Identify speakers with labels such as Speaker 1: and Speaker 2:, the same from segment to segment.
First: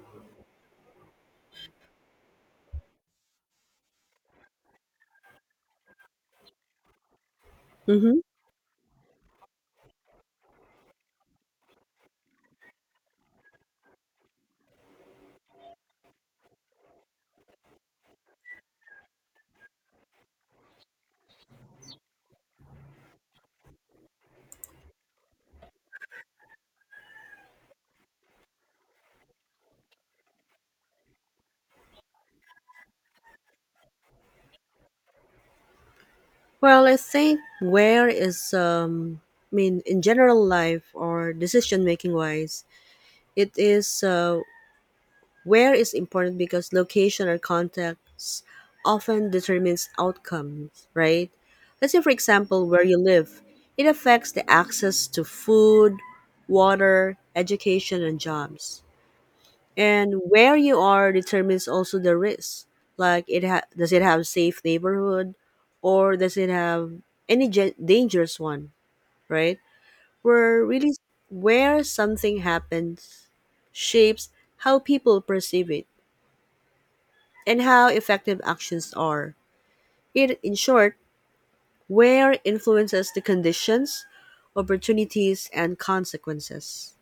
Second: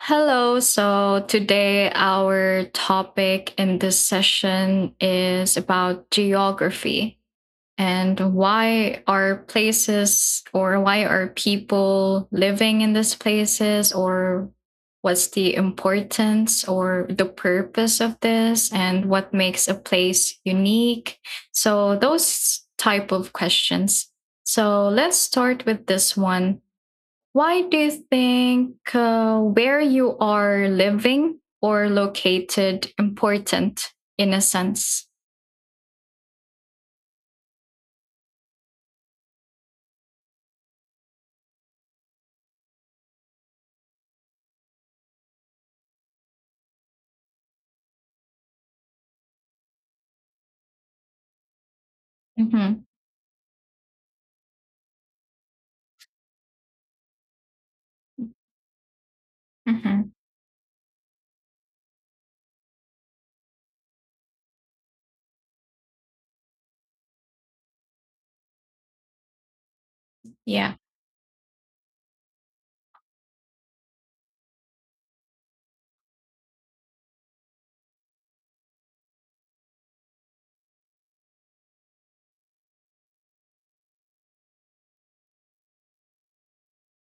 Speaker 1: Hello. So today our topic in this session is about geography and
Speaker 2: hmm
Speaker 1: why are places, or why are people living in these places, or what's the importance or the purpose of this, and what makes a place unique. So those type of questions. So let's start with this one. Why do you think where you are living or located important in a sense?
Speaker 2: Well, I think where is I mean, in general life or decision making wise, it is where is important because location or context often determines outcomes, right? Let's say, for example, where
Speaker 1: Hmm.
Speaker 2: you live, it affects the access to food, water, education, and jobs.
Speaker 1: Hmm.
Speaker 2: And where you are determines also the risk. Like does it have safe neighborhood or does it have any dangerous one, right? Where
Speaker 1: Yeah.
Speaker 2: really where something happens shapes how people perceive it and how effective actions are. It, in short, where influences the conditions, opportunities, and consequences.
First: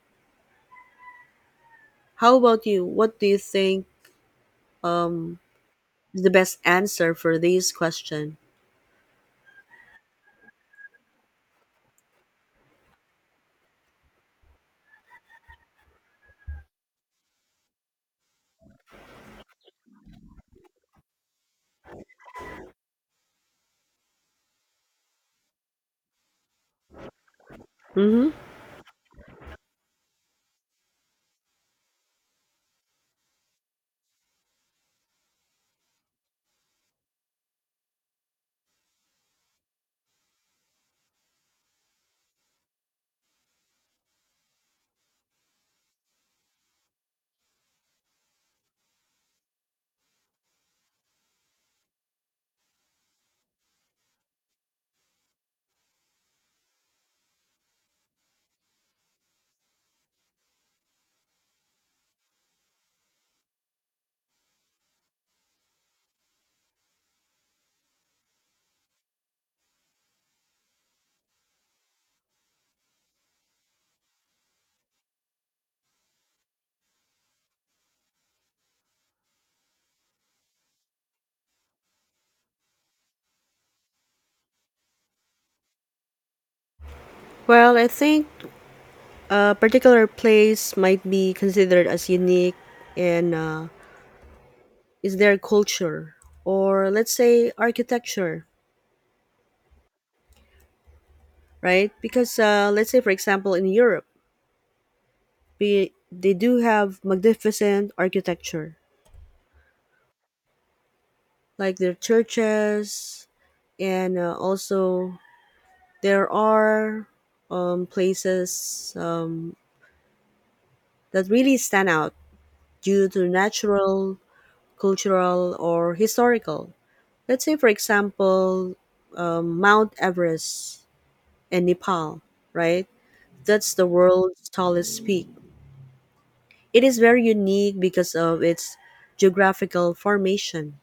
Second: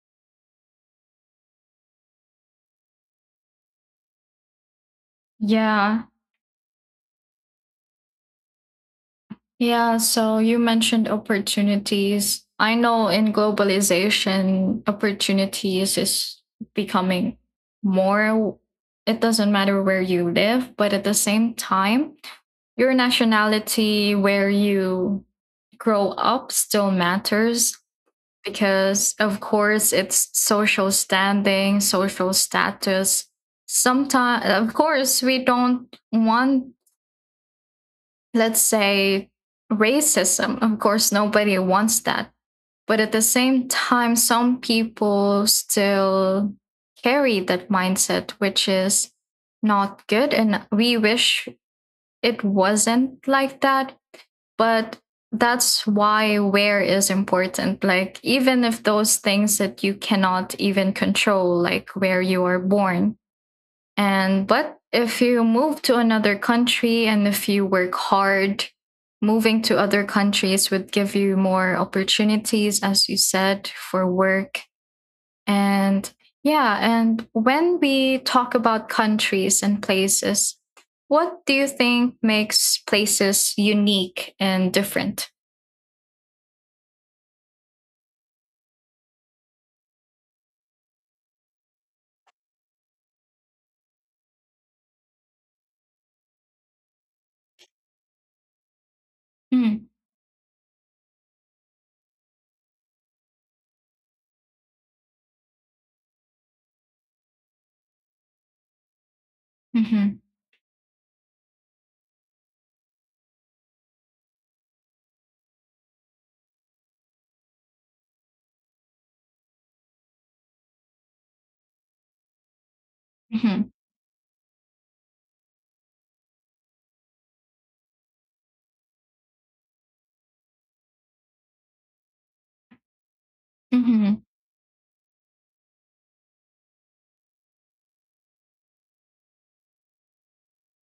Speaker 2: How about you? What do you think um,
Speaker 1: Yeah.
Speaker 2: is the best answer for this question?
Speaker 1: Yeah. So you mentioned opportunities. I know in globalization, opportunities is becoming more. It doesn't matter where you live, but at the same time, your nationality, where you grow up, still matters
Speaker 2: hmm
Speaker 1: because of course it's social standing, social status. Sometimes, of course, we don't want, let's say, racism. Of course, nobody wants that. But at the same time, some people still carry that mindset, which is not good. And we wish it wasn't like that, but that's why where is important, like even if those things that you cannot even control, like where you are born. And but if you move to another country and if you work hard, moving to other countries would give you more opportunities, as you said, for work. And yeah, and when we talk about countries and places, what do you think makes places unique and different?
Speaker 2: Well, I think a particular place might be considered as unique in is their culture, or let's say architecture,
Speaker 1: Mhm,
Speaker 2: right? Because let's say, for example, in Europe, they do have magnificent architecture,
Speaker 1: mhm,
Speaker 2: like their churches, and also there are places that really stand out due to
Speaker 1: mhm,
Speaker 2: natural, cultural, or historical. Let's say, for example, Mount Everest in Nepal, right? That's the
Speaker 1: mhm.
Speaker 2: world's tallest peak. It is very unique because of its geographical formation,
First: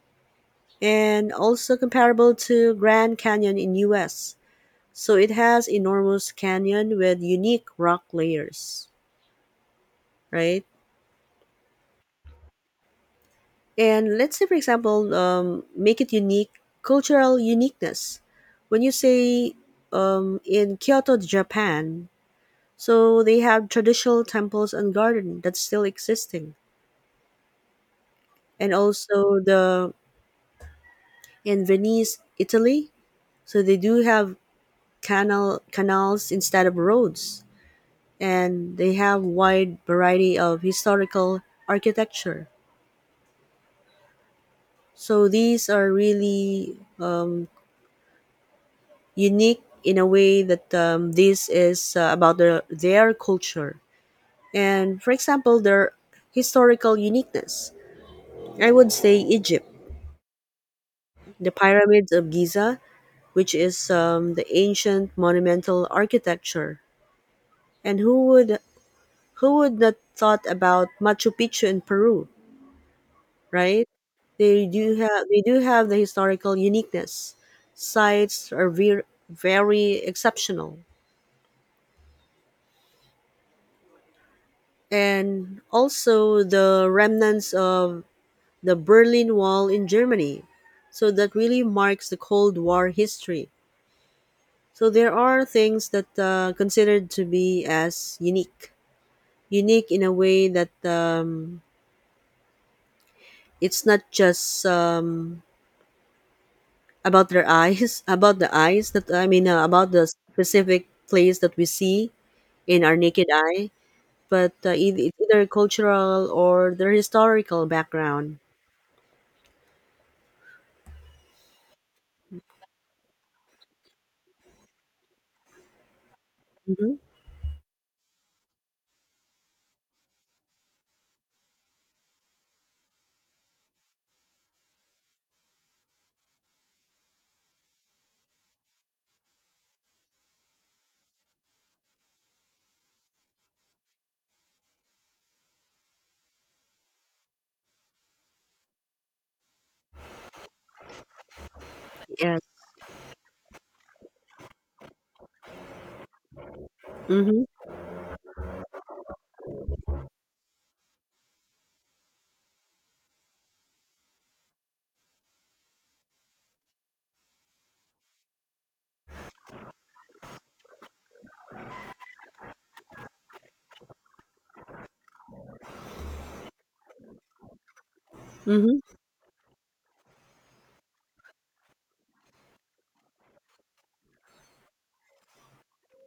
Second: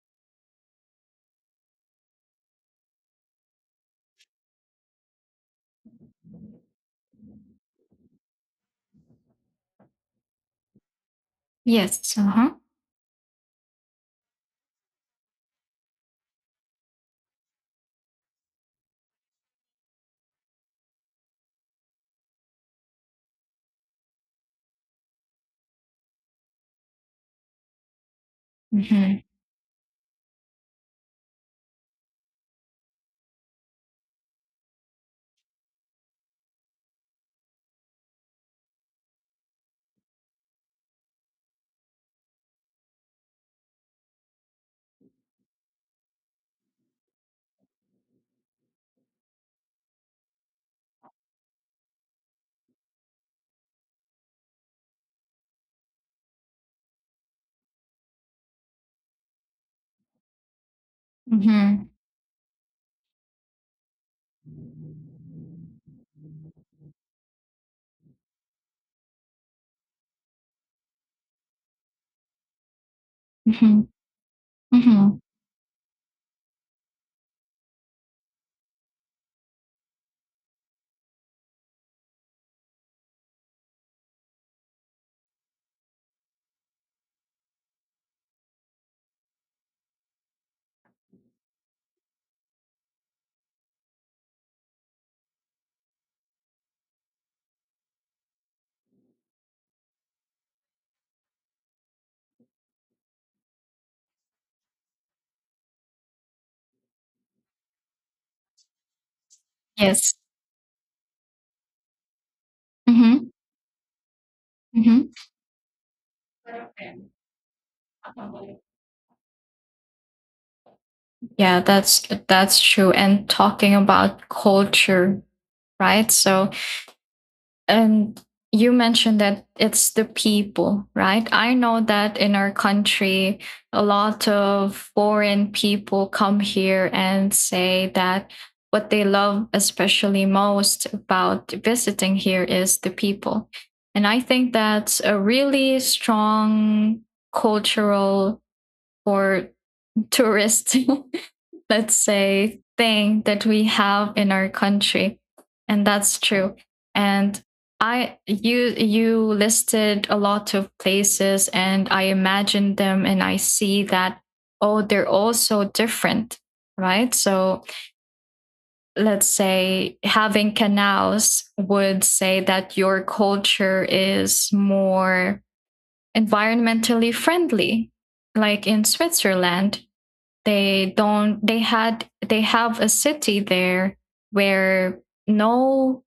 Speaker 2: and also comparable to Grand Canyon in US. So it has enormous canyon with unique rock layers, right?
Speaker 1: Yes, uh-huh.
Speaker 2: And let's say, for example, make it unique, cultural uniqueness. When you say in Kyoto, Japan, so they have traditional temples and garden that's still existing. And
Speaker 1: Mhm,
Speaker 2: also the in Venice, Italy, so they do have canals instead of roads. And they have wide variety of historical architecture. So these are really unique in a way that this is about their culture, and, for example, their historical uniqueness. I would say Egypt, the
Speaker 1: mhm,
Speaker 2: pyramids of Giza, which is the ancient monumental architecture. And who would not thought about Machu Picchu in Peru,
Speaker 1: mhm,
Speaker 2: right?
Speaker 1: mhm.
Speaker 2: They do have the historical uniqueness. Sites are very, very exceptional. And also the remnants of the Berlin Wall in Germany. So that really marks the Cold War history. So there are things that considered to be as unique, in a way that it's not just about about the eyes that I mean, about the
Speaker 1: Yes.
Speaker 2: specific place that we see in our naked
Speaker 1: Mhm,
Speaker 2: eye, but
Speaker 1: mhm.
Speaker 2: it's either cultural or their historical background.
Speaker 1: Yeah, that's true. And talking about culture, right? So
Speaker 2: Mm-hmm.
Speaker 1: and you mentioned that it's the people, right? I know that in our country, a lot of foreign people come here and say that what they love, especially most about visiting here, is the people. And I think that's a really strong cultural or tourist, let's
Speaker 2: Yes.
Speaker 1: say, thing that we have in our country. And that's true. And
Speaker 2: Mm-hmm.
Speaker 1: I you you listed a lot of places, and I imagine them, and I see that, oh, they're all so different, right? So let's say having canals would say that your culture is more environmentally friendly. Like in
Speaker 2: Mm-hmm.
Speaker 1: Switzerland, they don't they had they have a city there where no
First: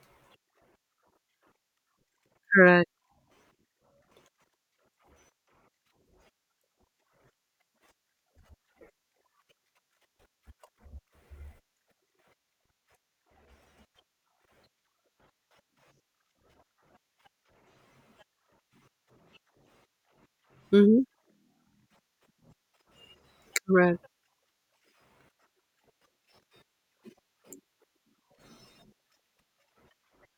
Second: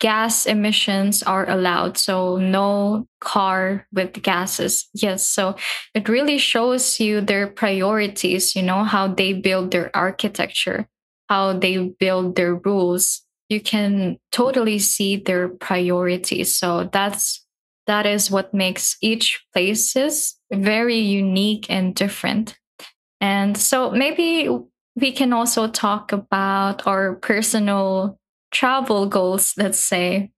Speaker 1: gas emissions are allowed, so
Speaker 2: Correct.
Speaker 1: no car with gases, yes, so it really shows you their priorities, you know, how they build their architecture, how they build their rules. You can totally see their priorities. So that is what makes each places very
Speaker 2: Mm-hmm.
Speaker 1: unique and different. And so
Speaker 2: Correct.
Speaker 1: maybe we can also talk about our personal travel goals, let's say.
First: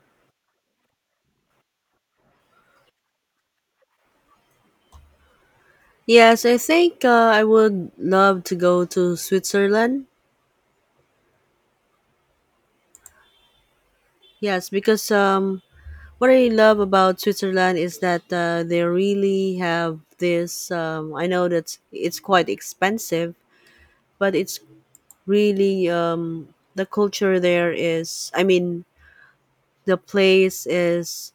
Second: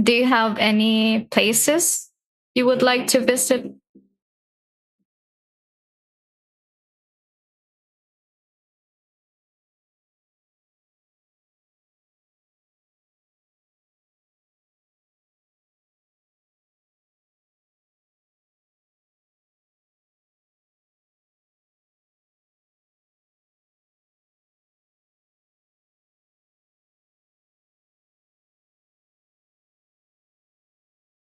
Speaker 1: Do you have any places you would like to visit?
Speaker 2: Yes, I think I would love to go to Switzerland. Yes, because what I love about Switzerland is that they really have this. I know that it's quite expensive, but it's really the culture there is. I mean, the place is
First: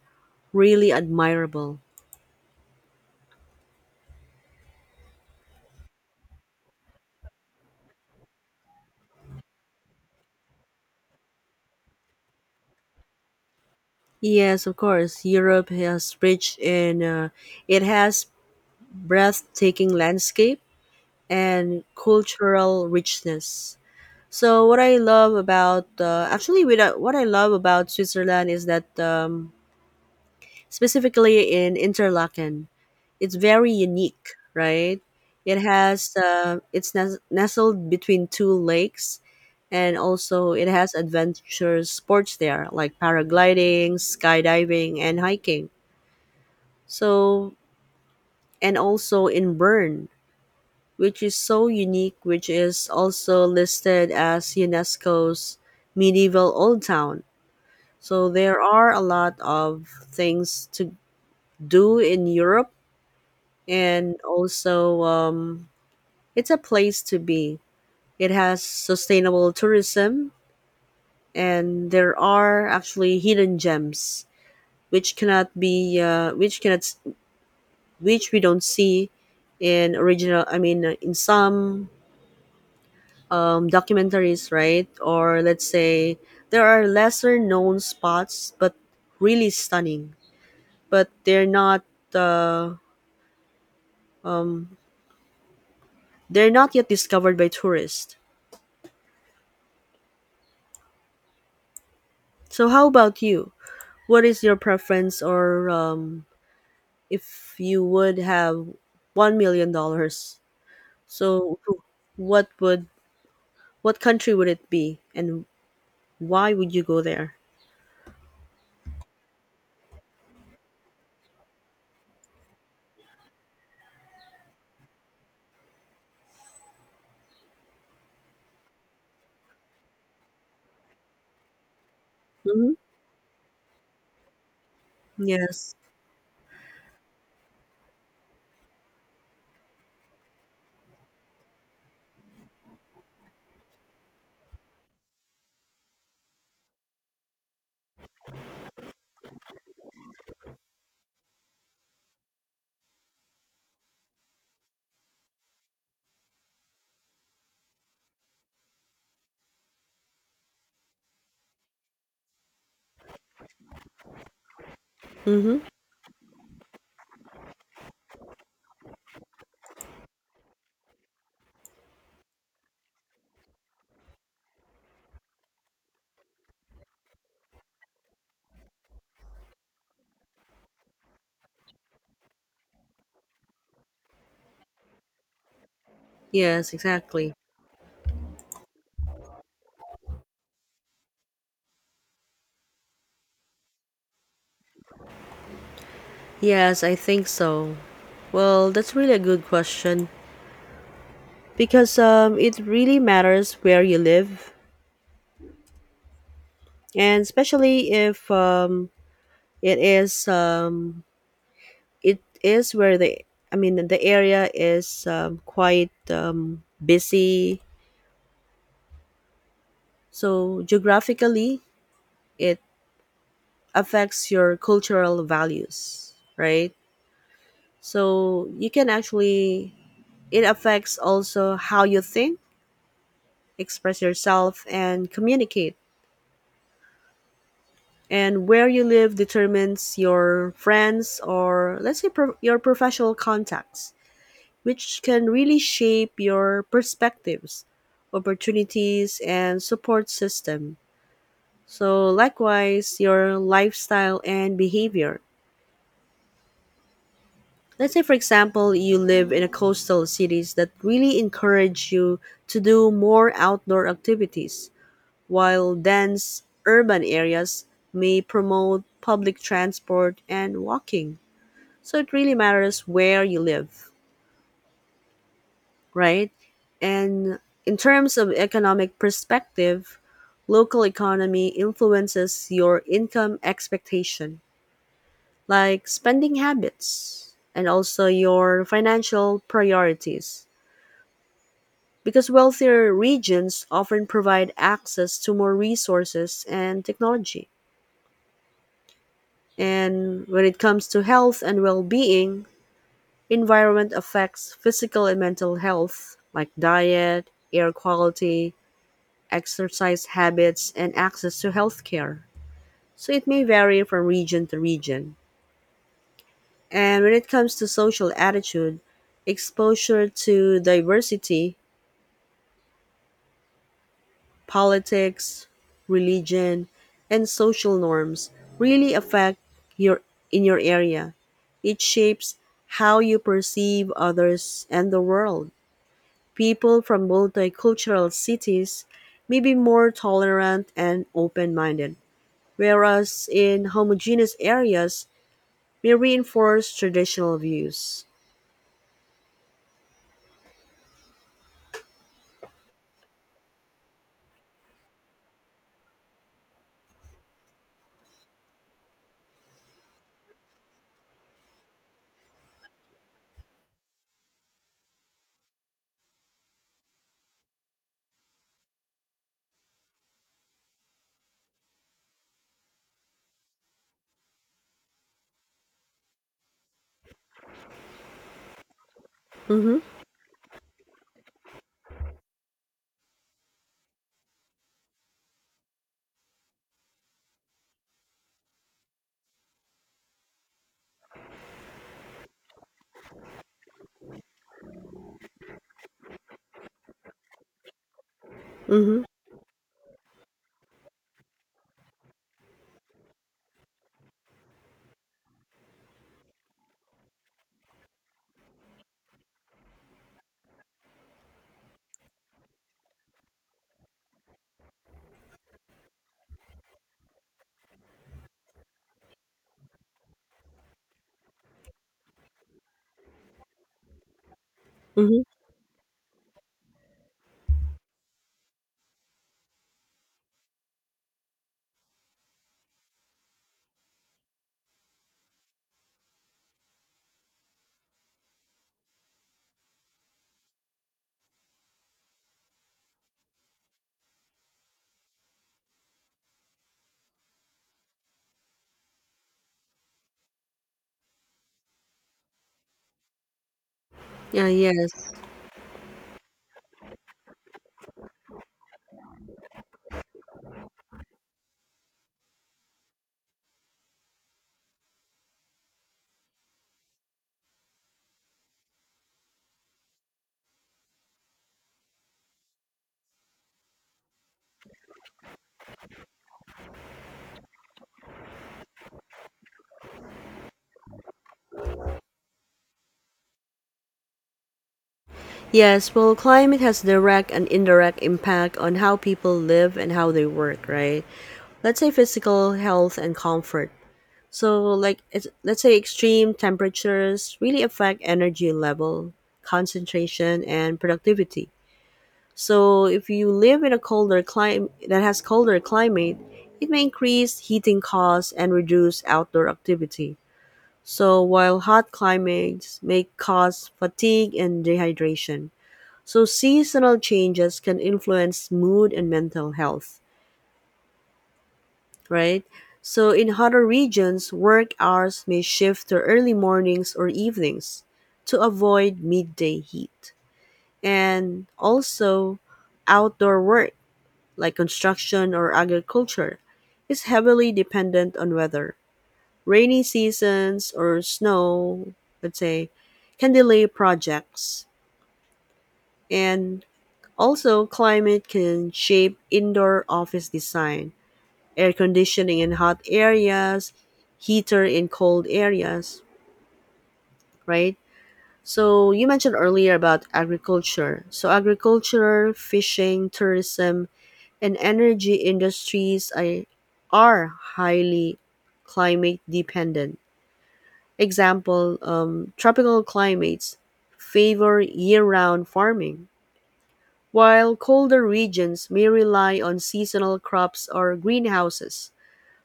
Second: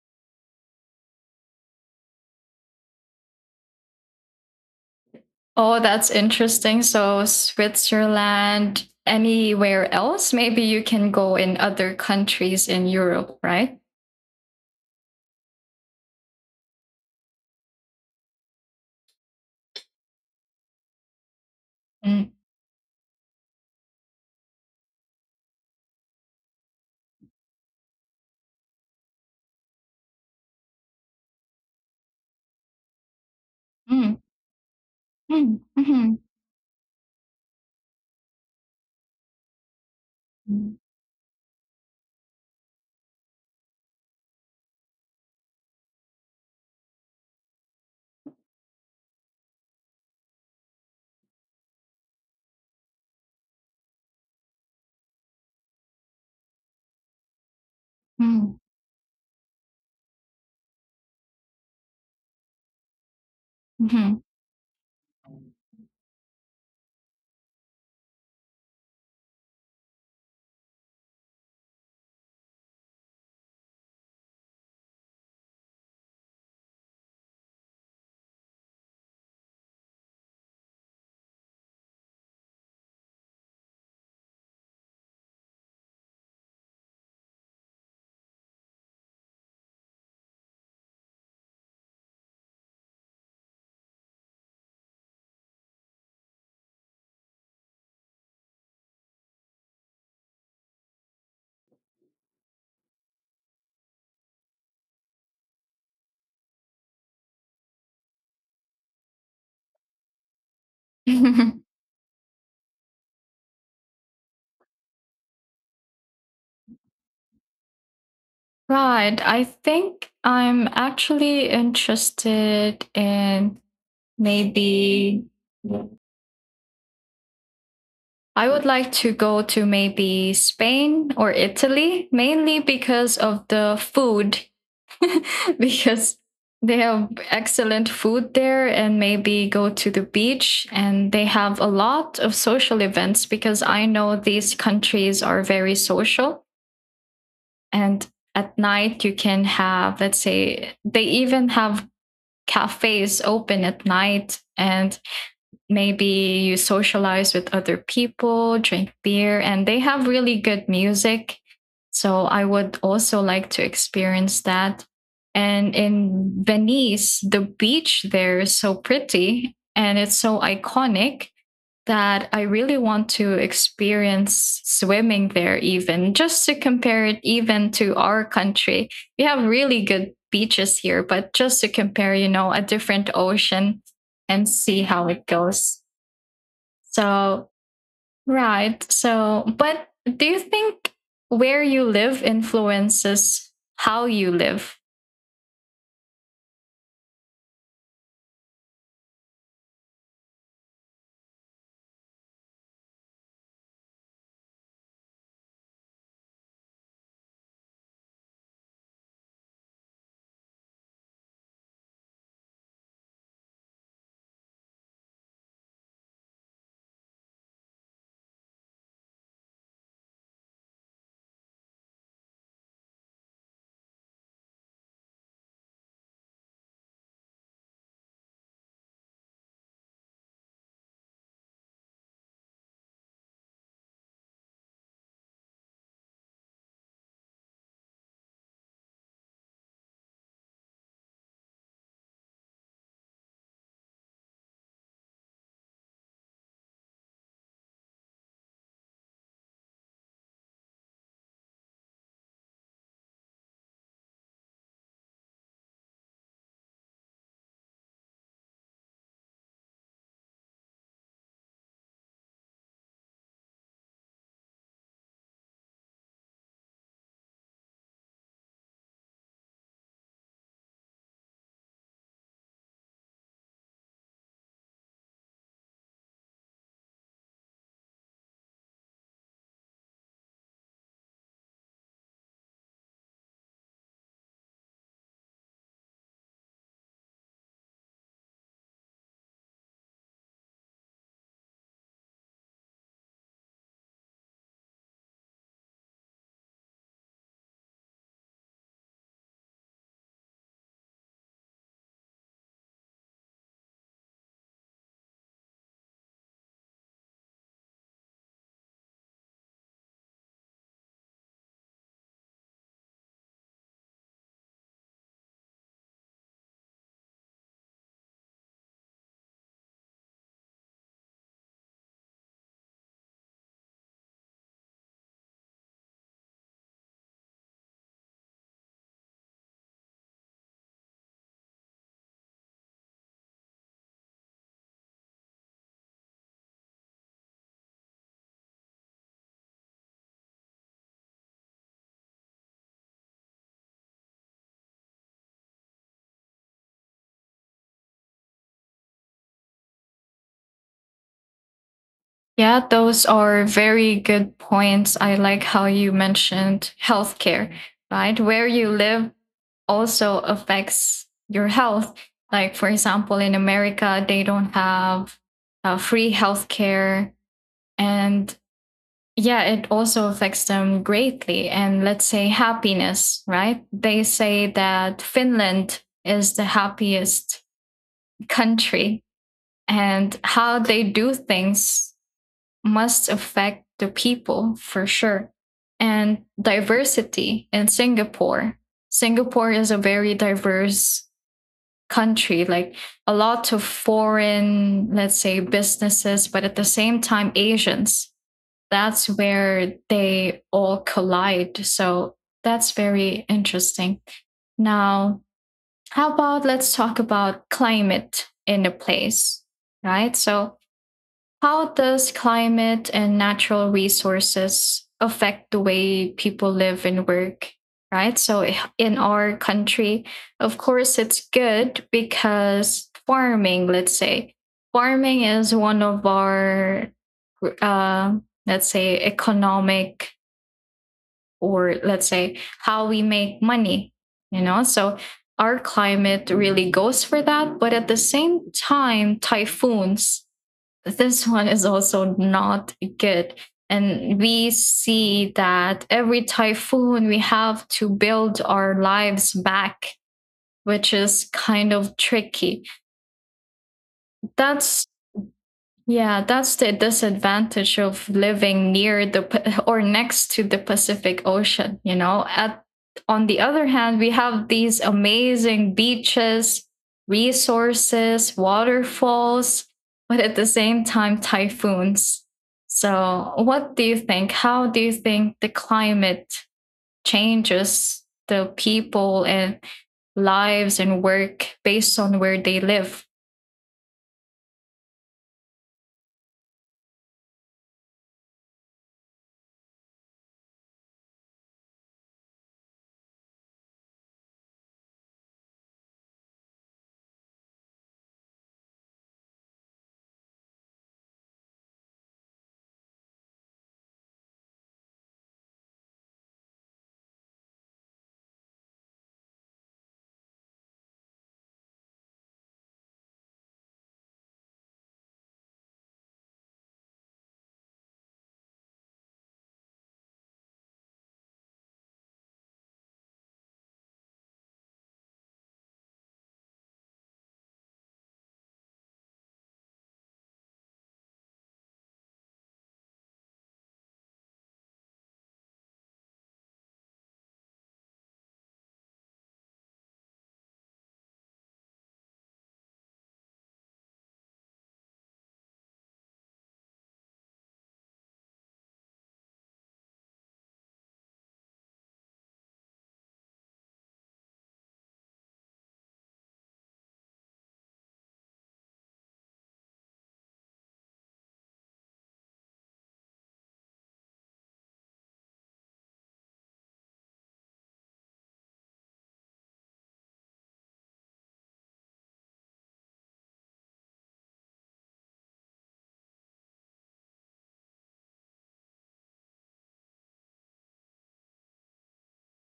Speaker 2: really admirable.
Speaker 1: Oh, that's interesting. So, Switzerland, anywhere else? Maybe you can go in other countries in Europe, right?
Speaker 2: Yes, of course. Europe has rich in. It has breathtaking landscape and
Speaker 1: Mm,
Speaker 2: cultural richness. So what I love about Switzerland is that specifically in Interlaken, it's very
Speaker 1: mm,
Speaker 2: unique, right?
Speaker 1: mm,
Speaker 2: It has
Speaker 1: mhm,
Speaker 2: uh, it's nes- nestled between two lakes, and also it has adventure sports there like paragliding, skydiving, and hiking. So, and also in Bern, which is so unique, which is also listed as UNESCO's medieval old town. So
Speaker 1: mm,
Speaker 2: there are a lot of things to do in Europe, and
Speaker 1: mm,
Speaker 2: also it's a place to be. It has sustainable tourism, and there are actually hidden gems which cannot be which cannot which we don't see in original. I mean, in some documentaries, right? Or let's say there are lesser known spots, but really stunning. But uh, um, they're not yet discovered by tourists. So how about you? What is your preference, or if you would have $1 million, so
Speaker 1: mhm.
Speaker 2: what would what country would it be, and why would you go there?
Speaker 1: Right. I think I'm actually interested in maybe I would like to go to maybe Spain or Italy, mainly
Speaker 2: Mm-hmm.
Speaker 1: because of the food,
Speaker 2: Yes.
Speaker 1: because they have excellent food there, and maybe go to the beach. And they have a lot of social events because I know these countries are very social. And at night, you can have, let's say, they even have cafes open at night, and maybe you socialize with other people, drink beer, and they have really good music. So I would also like to experience that.
Speaker 2: Mm-hmm.
Speaker 1: And in Venice, the beach there is so pretty and it's so iconic that I really want to experience swimming there, even just to compare it even to our country. We have really good beaches here, but just to compare, you know, a different ocean, and see how it goes.
Speaker 2: Yes, exactly.
Speaker 1: So, right. So, but do you think where you live influences how you live?
Speaker 2: Yes, I think so. Well, that's really a good question because it really matters where you live, and especially if it is it is where the I mean the area is quite busy. So geographically, it affects your cultural values, right? So you can actually, it affects also how you think, express yourself, and communicate, and where you live determines your friends, or let's say your professional contacts, which can really shape your perspectives, opportunities, and support system. So likewise your lifestyle and behavior, let's say, for example, you live in a coastal cities that really encourage you to do more outdoor activities, while dense urban areas may promote public transport and walking. So it really matters where you live, right? And in terms of economic perspective, local economy influences your income expectation, like spending habits and also your financial priorities. Because wealthier regions often provide access to more resources and technology. And when it comes to health and well being, environment affects physical and mental health, like diet, air quality, exercise habits, and access to healthcare. So it may vary from region to region. And when it comes to social attitude, exposure to diversity, politics, religion, and social norms really affect your in your area. It shapes how you perceive others and the world. People from multicultural cities may be more tolerant and open minded, whereas in homogeneous areas may reinforce traditional views.
Speaker 1: Yeah, those are very good points. I like how you mentioned healthcare, right? Where you live also affects your health. Like, for example, in America, they don't have free healthcare. And yeah, it also affects them greatly. And let's say happiness, right? They say that Finland is the happiest country,
Speaker 2: Mm-hmm.
Speaker 1: and how they do things must affect the people for sure. And diversity in Singapore. Singapore is a very diverse country, like a lot of foreign, let's say, businesses, but at the same time, Asians.
Speaker 2: Mm-hmm.
Speaker 1: That's where they all collide. So that's very interesting. Now, how about let's talk about climate in a place, right? So, how does climate and natural resources affect the way people live and work? Right. So, in our country, of course, it's good because farming, let's say, farming
Speaker 2: Mm-hmm.
Speaker 1: is one of our, uh, let's say, economic, or let's say how we make money, you know. So our climate really goes for that, but at the same time, typhoons. This one is also not good, and we see that every typhoon we have to build our lives back, which is kind of tricky.
Speaker 2: Yeah,
Speaker 1: That's
Speaker 2: yes.
Speaker 1: Yeah, that's the disadvantage of living near or next to the Pacific Ocean, you know. At On the other hand, we have these amazing beaches, resources, waterfalls, but at the same time, typhoons. So, what do you think? How do you think the climate changes the people and lives and work based on where they live?
Speaker 2: Yes, well, climate has direct and indirect impact on how people live and how they work, right? Let's say physical health and comfort. So, like, let's say extreme temperatures really affect energy level, concentration, and productivity. So if you live in a colder climate that has colder climate, it may increase heating costs and reduce outdoor activity. So while hot climates may cause fatigue and dehydration. So seasonal changes can influence mood and mental health, right? So in hotter regions, work hours may shift to early mornings or evenings to avoid midday heat. And also outdoor work, like construction or agriculture, is heavily dependent on weather. Rainy seasons or snow, let's say, can delay projects. And also, climate can shape indoor office design, air conditioning in hot areas, heater in cold areas, right? So, you mentioned earlier about agriculture. So, agriculture, fishing, tourism, and energy industries are highly climate dependent. Example, tropical climates favor year round farming, while colder regions may rely on seasonal crops or greenhouses.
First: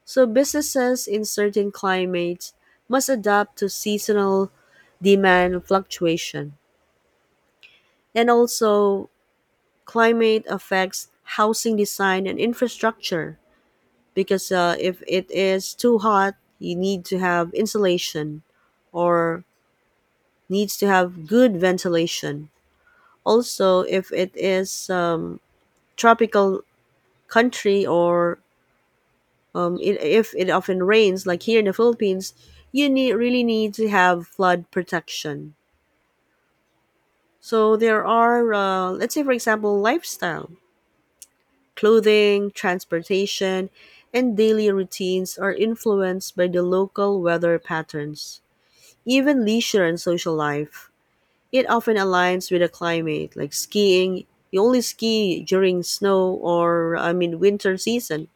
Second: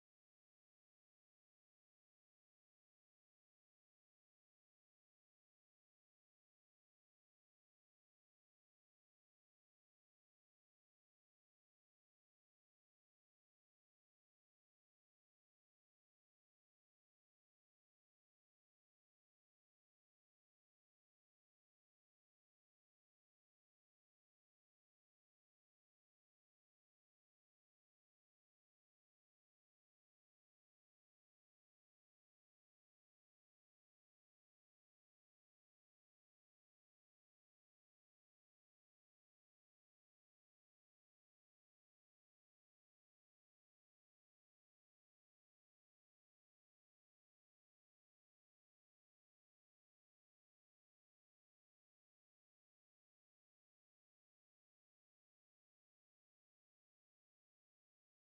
Speaker 2: So, businesses in certain climates must adapt to seasonal demand fluctuation. And also, climate affects housing design and infrastructure, because if it is too hot, you need to have insulation or needs to have good ventilation. Also, if it is tropical country, or if it often rains, like here in the Philippines, you need really need to have flood protection. So there are, let's say, for example, lifestyle, clothing, transportation, and daily routines are influenced by the local weather patterns. Even leisure and social life, it often aligns with the climate, like skiing. You only ski during snow, or, I mean, winter season.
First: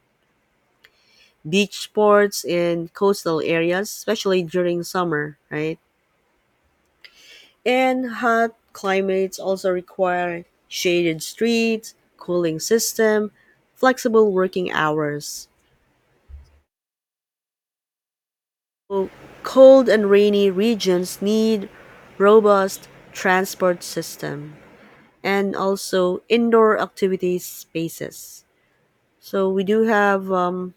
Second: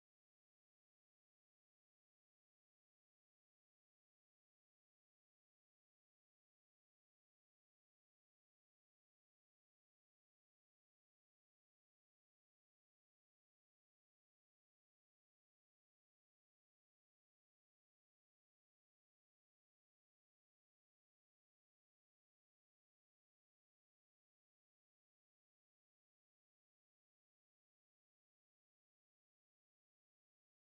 Speaker 2: Beach sports in coastal areas, especially during summer, right? And hot climates also require shaded streets, cooling system, flexible working hours. So, cold and rainy regions need robust transport system, and also indoor activities spaces. So we do have,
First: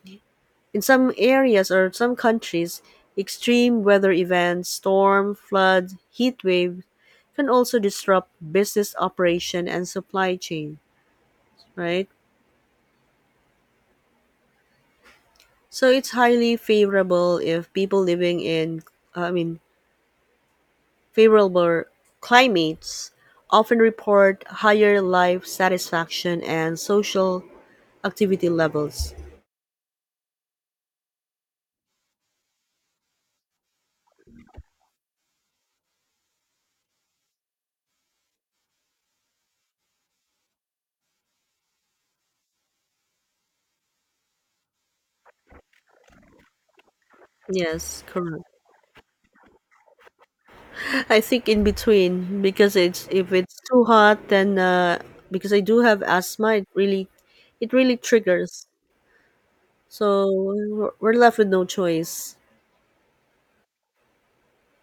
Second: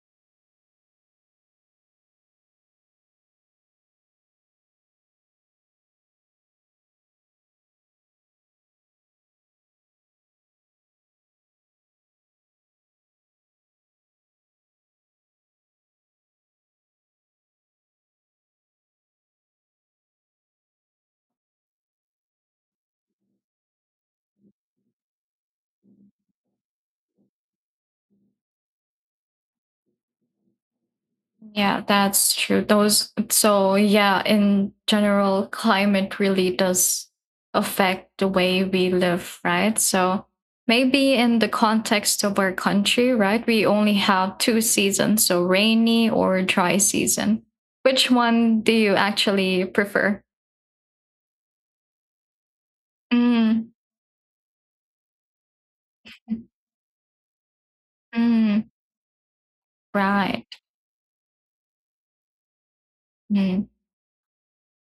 Speaker 2: in some areas or some countries, extreme weather events, storm, flood, heat wave, can also disrupt business operation and supply chain, right? So it's highly favorable if people living in I mean favorable climates often report higher life satisfaction and social activity levels.
Speaker 1: Yeah, that's true. Those, so yeah, in general, climate really does affect the way we live, right? So maybe in the context of our country, right, we only have two seasons, so rainy or dry season.
Speaker 2: Yes,
Speaker 1: Which
Speaker 2: correct.
Speaker 1: one do you actually prefer?
Speaker 2: I think in between, because it's if it's
Speaker 1: Mm,
Speaker 2: too hot, then because I do have asthma, it really
Speaker 1: mm,
Speaker 2: triggers, so
Speaker 1: right.
Speaker 2: we're left with no choice.
Speaker 1: Mm.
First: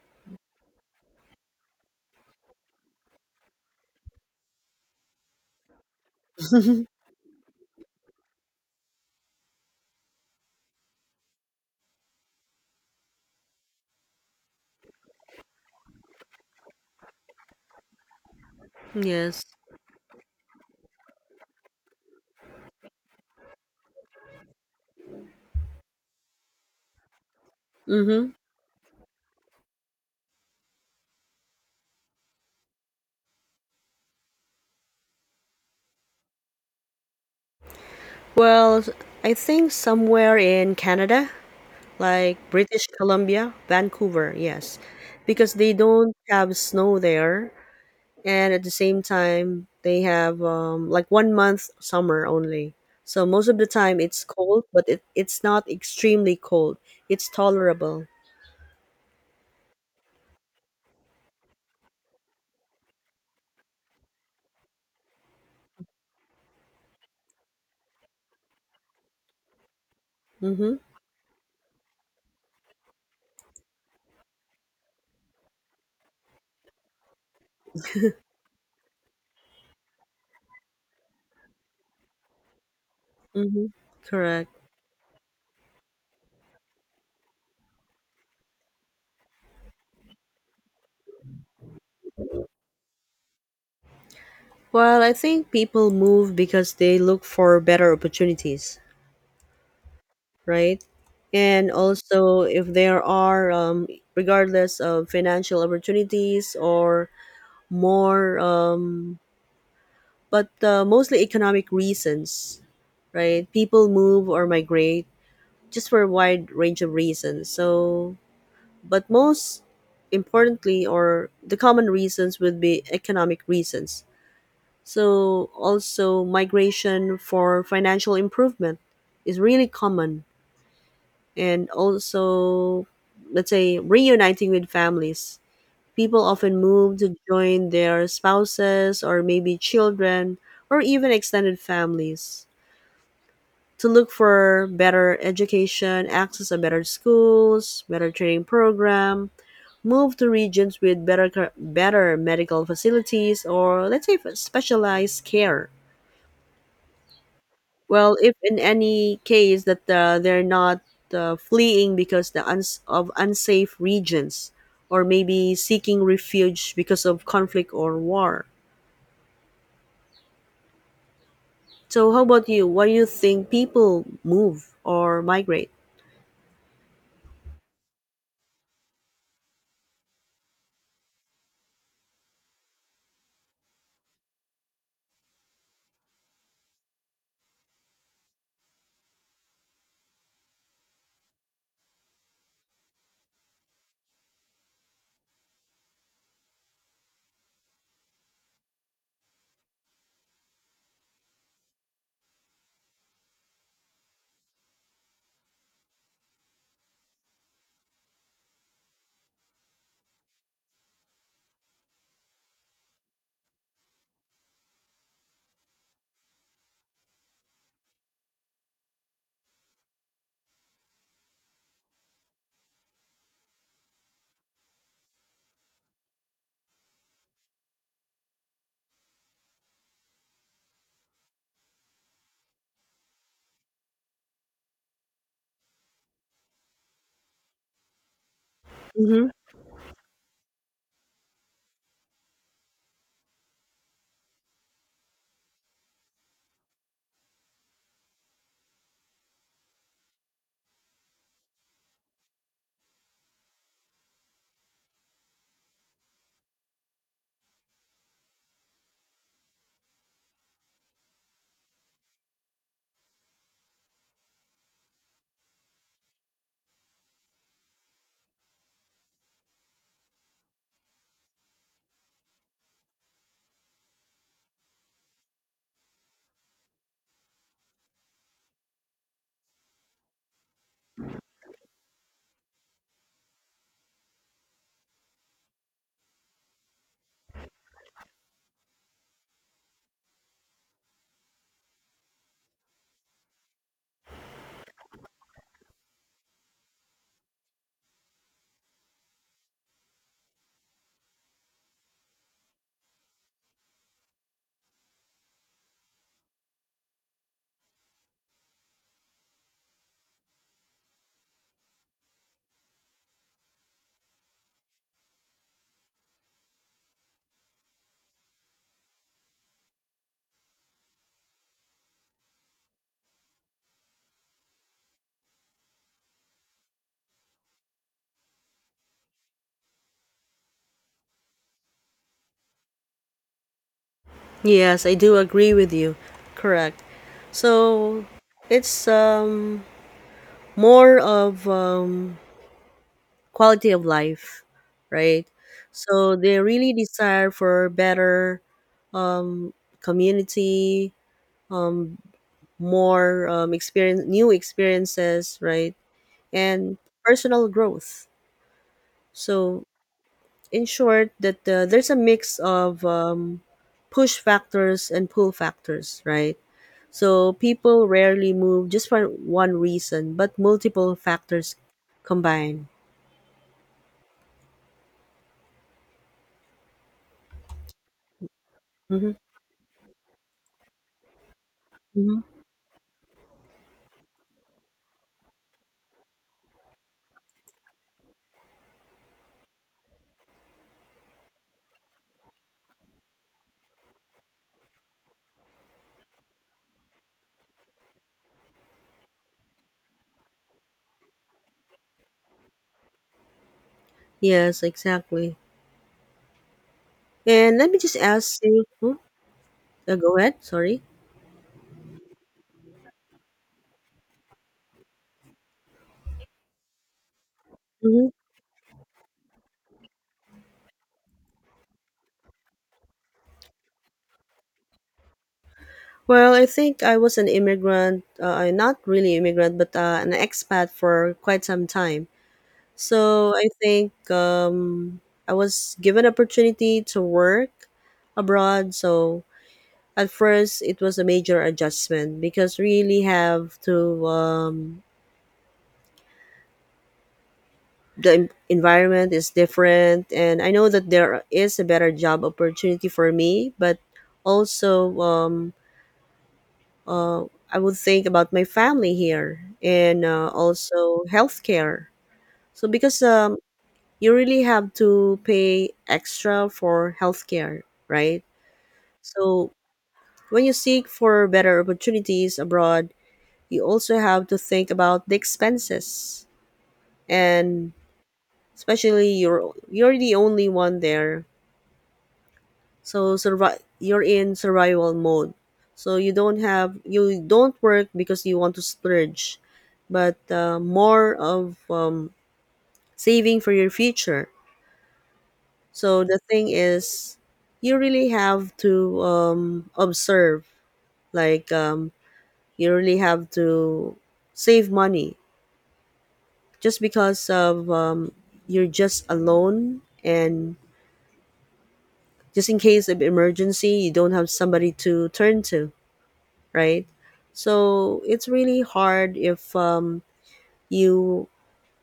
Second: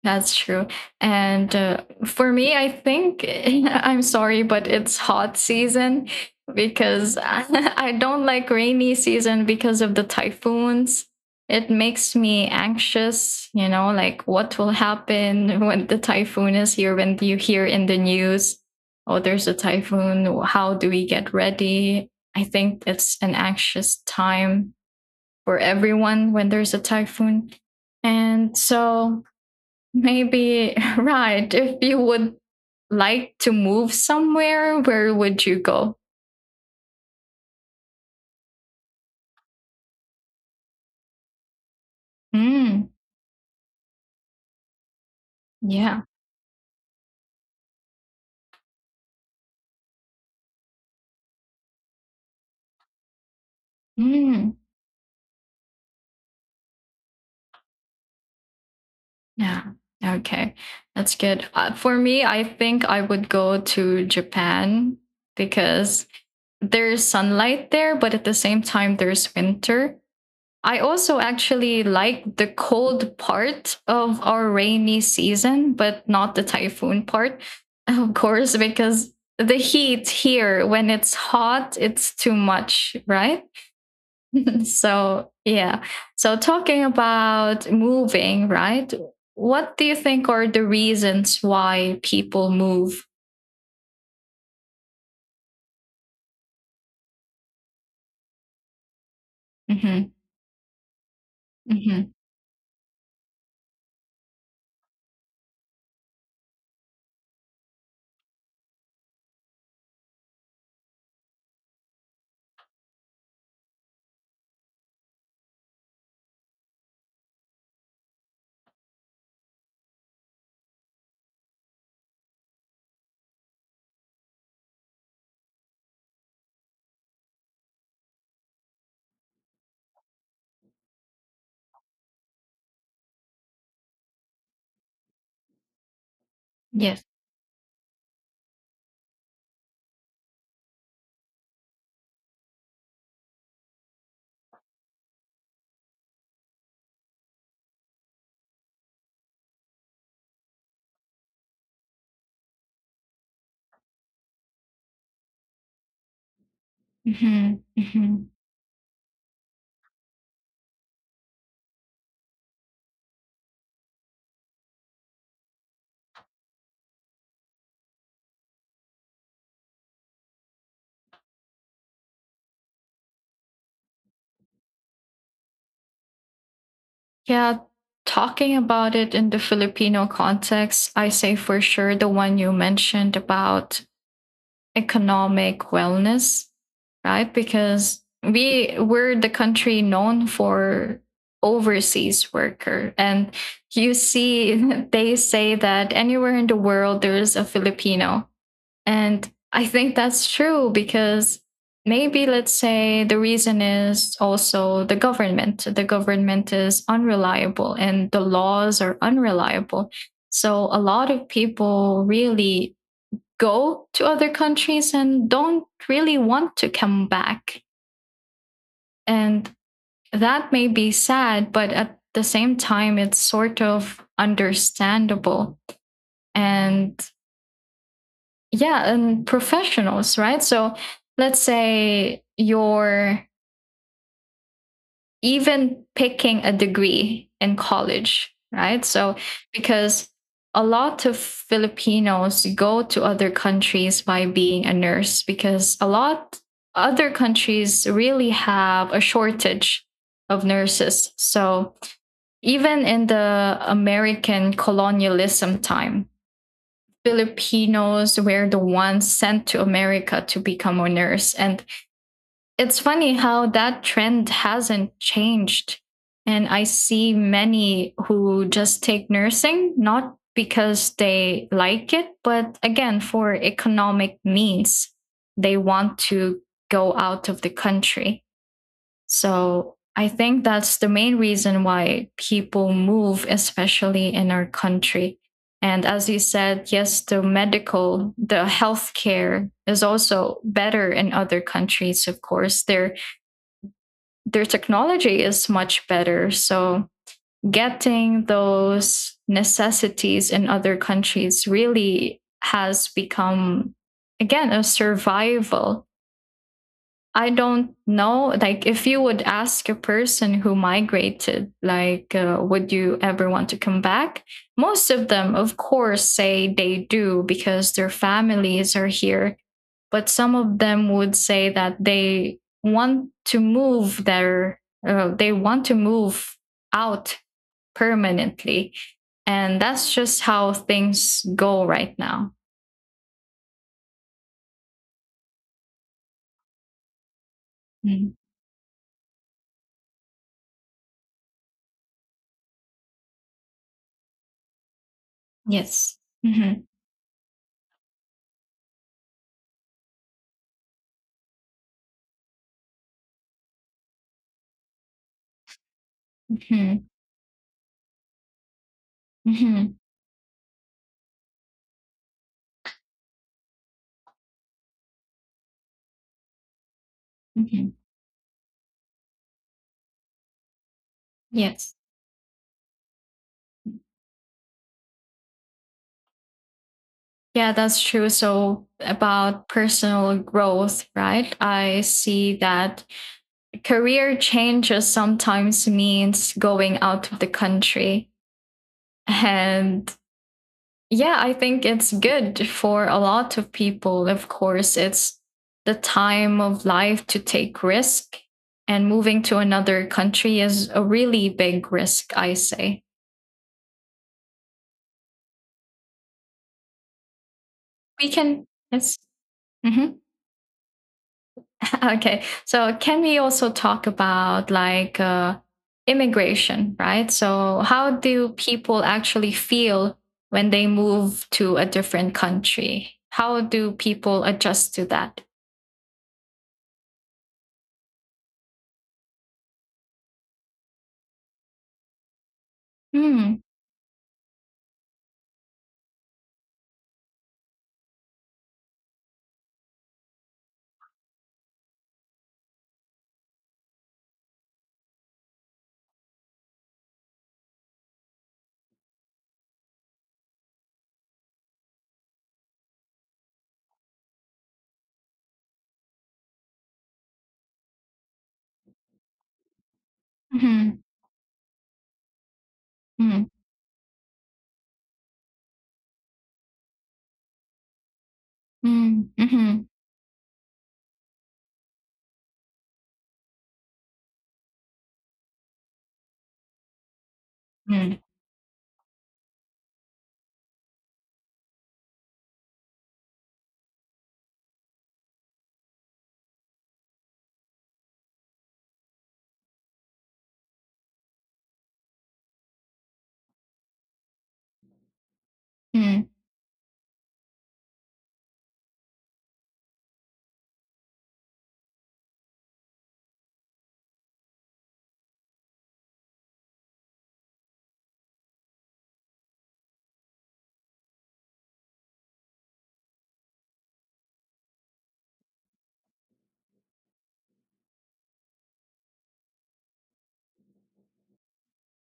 Speaker 1: That's true. And for me, I think I'm sorry, but it's hot season because I don't like rainy season because of the typhoons. It makes me anxious, you know, like what will happen when the typhoon is here, when you hear in the news, oh,
Speaker 2: Yes.
Speaker 1: there's a typhoon. How do we get ready? I think it's an anxious time for everyone when there's a typhoon.
Speaker 2: Mm-hmm.
Speaker 1: And so maybe, right. If you would like to move somewhere, where would you go?
Speaker 2: Well, I think somewhere in Canada, like British
Speaker 1: Mm,
Speaker 2: Columbia, Vancouver. Yes, because they
Speaker 1: yeah.
Speaker 2: don't have snow there, and at the same time they have, like, one month summer only, so most of the time it's
Speaker 1: Mm,
Speaker 2: cold, but it's not extremely cold, it's tolerable.
Speaker 1: yeah. Okay. That's good. For me, I think I would go to Japan because there's sunlight there, but at the same time, there's winter.
Speaker 2: Mm-hmm.
Speaker 1: I also actually like the cold part of our rainy season, but not the typhoon part, of course, because the heat here, when it's hot, it's too much, right?
Speaker 2: Mm-hmm. Correct.
Speaker 1: So, yeah. So, talking about moving, right? What do you think are the reasons why people move?
Speaker 2: Well, I think people move because they look for better opportunities,
Speaker 1: Mm-hmm.
Speaker 2: right? And
Speaker 1: Mm-hmm.
Speaker 2: also, if there are, regardless of financial opportunities, or more, but mostly economic reasons, right? People move or migrate just for a wide range of reasons. So, but most importantly, or the common reasons would be economic reasons. So, also migration for financial improvement is really common, and also, let's say, reuniting with families. People often move
Speaker 1: Yes.
Speaker 2: to join their spouses or maybe children, or even extended families, to look for better education, access to better schools, better training program, move to regions with better better medical facilities, or let's say for specialized care.
Speaker 1: Mm-hmm.
Speaker 2: Well,
Speaker 1: Mm-hmm.
Speaker 2: if in any case that they're not fleeing because of unsafe regions, or maybe seeking refuge because of conflict or war. So how about you? Why do you think people move or migrate?
Speaker 1: Yeah, talking about it in the Filipino context, I say for sure the one you mentioned about economic wellness, right? Because we're the country known for overseas worker. And you see, they say that anywhere in the world there is a filipino, and I think that's true because maybe, let's say, the reason is also the government. The government is unreliable and the laws are unreliable. So a lot of people really go to other countries and don't really want to come back. And that may be sad, but at the same time, it's sort of understandable. And yeah, and professionals, right? So let's say you're even picking a degree in college, right? So
Speaker 2: Mhm.
Speaker 1: because a lot of filipinos go to other countries by being a nurse, because a lot other countries really have a shortage of nurses. So even in the American colonialism time, Filipinos were the ones sent to America to become a nurse. And it's funny how that trend hasn't changed. And I see many who just take nursing, not because they like it, but again, for economic means. They want to go out of the country. So I think that's the main reason why people move, especially in our country. And as you said, yes, the medical, the healthcare is also better in other countries, of course. Their technology is much better. So getting those necessities in other countries really has become, again, a survival. I don't know. Like, if you would ask a person who migrated, like, would you ever want to come back? Most of them, of course, say they do because their families are here. But some of them would say that they want to move out permanently. And that's just how things go right now.
Speaker 2: Yes, I do agree with you. Correct. So
Speaker 1: Mhm.
Speaker 2: it's more of quality of life, right?
Speaker 1: Yes.
Speaker 2: So they
Speaker 1: Hmm.
Speaker 2: really desire for better, um community, more experience, new experiences, right? And
Speaker 1: Hmm.
Speaker 2: personal growth. So
Speaker 1: Hmm.
Speaker 2: in short, that there's a mix of push factors and pull factors, right? So
Speaker 1: Hmm.
Speaker 2: people rarely move just for one reason, but multiple factors
Speaker 1: Yes.
Speaker 2: combine.
Speaker 1: Yeah, that's true. So,
Speaker 2: Hmm.
Speaker 1: about personal growth, right? I
Speaker 2: Hmm.
Speaker 1: see that career changes sometimes means going out of the country. And yeah, I think it's good for a lot of people. Of course, it's the time of life to take risk. And moving to another country is a really big risk, I say.
Speaker 2: Yes, exactly. And let me just
Speaker 1: We
Speaker 2: ask
Speaker 1: can,
Speaker 2: you. Hmm?
Speaker 1: yes. Mhm.
Speaker 2: Go ahead. Sorry.
Speaker 1: Okay. So can we also talk about, like, immigration, right? So how
Speaker 2: hmm
Speaker 1: do people actually feel when they move to a different country? How do people adjust to that?
Speaker 2: Well, I think I was an immigrant, not really immigrant, but an expat for quite some time. So
Speaker 1: Mm,
Speaker 2: I think I was given opportunity to work abroad. So at first, it was a major adjustment because really have to, the environment is different, and I know that there is a better job opportunity for me, but also, uh, I would think about my family here, and
Speaker 1: mhm,
Speaker 2: also healthcare. So because
Speaker 1: mm,
Speaker 2: you really have to pay extra for healthcare, right?
Speaker 1: mm,
Speaker 2: So
Speaker 1: mhm,
Speaker 2: when you seek for better opportunities abroad, you also have to think about the expenses, and
Speaker 1: mm,
Speaker 2: especially you're the only one there. So you're in survival mode. So you don't work because you want to splurge, but more of saving for your future. So
Speaker 1: mm,
Speaker 2: the thing is, you really have to, observe, like, you really have to save money, just because of, you're just alone, and just in case of emergency you don't have somebody to turn to, right? So it's really hard if, you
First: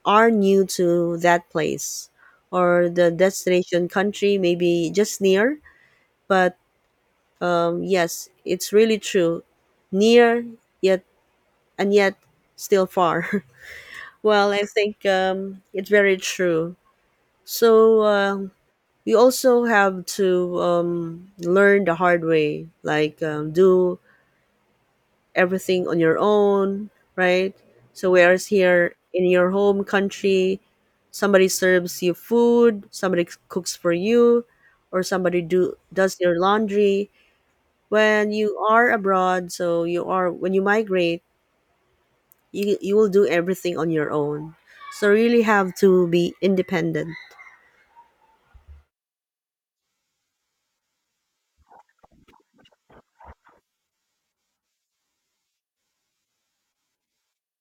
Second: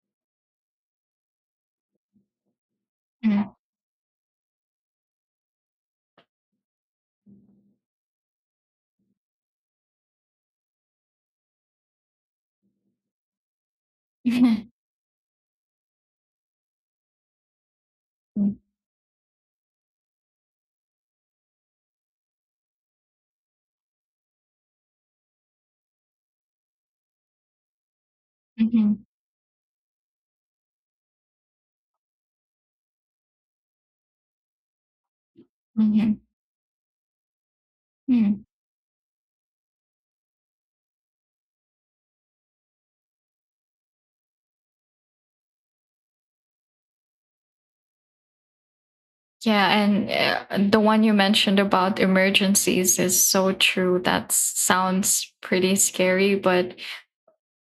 Speaker 2: are new to that place, or the
Speaker 1: mm,
Speaker 2: destination country maybe just near. But yes, it's really true. Near, yet, and yet still far. Well, I
Speaker 1: mhm,
Speaker 2: think it's very true. So
Speaker 1: mm,
Speaker 2: you also have to, learn the hard way, like, do everything on your own, right? So, whereas here
Speaker 1: mhm,
Speaker 2: in your home country, somebody serves you food, somebody cooks for you, or somebody do does
Speaker 1: mhm,
Speaker 2: your laundry. When
Speaker 1: mm.
Speaker 2: you are abroad, so you are when you migrate, you will do everything on your own. So really have to be independent.
Speaker 1: Yeah, and the one you mentioned about emergencies is so true. That sounds pretty scary, but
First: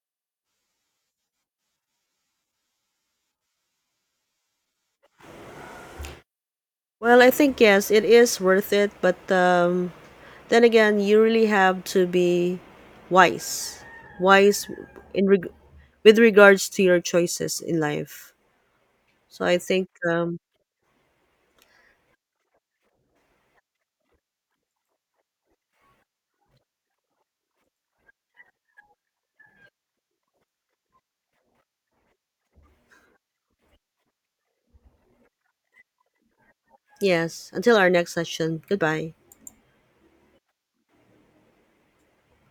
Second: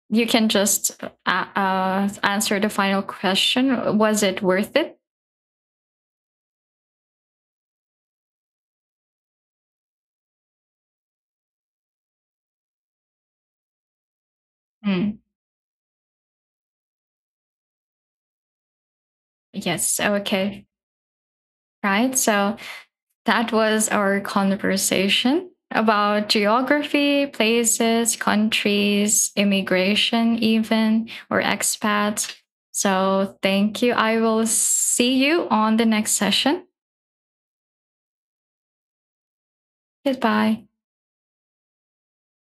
Speaker 1: you can just answer the final question. Was it worth it?
Speaker 2: Well, I think yes, it is worth it, but then again, you really have to be wise, wise
Speaker 1: Mm.
Speaker 2: in reg- with regards to your choices in life. So I think
Speaker 1: Yes. Okay. Right. So that was our conversation about geography, places, countries, immigration, even, or expats. So thank you. I will see you on the next session.
Speaker 2: yes. Until our next session. Goodbye.
Speaker 1: Goodbye.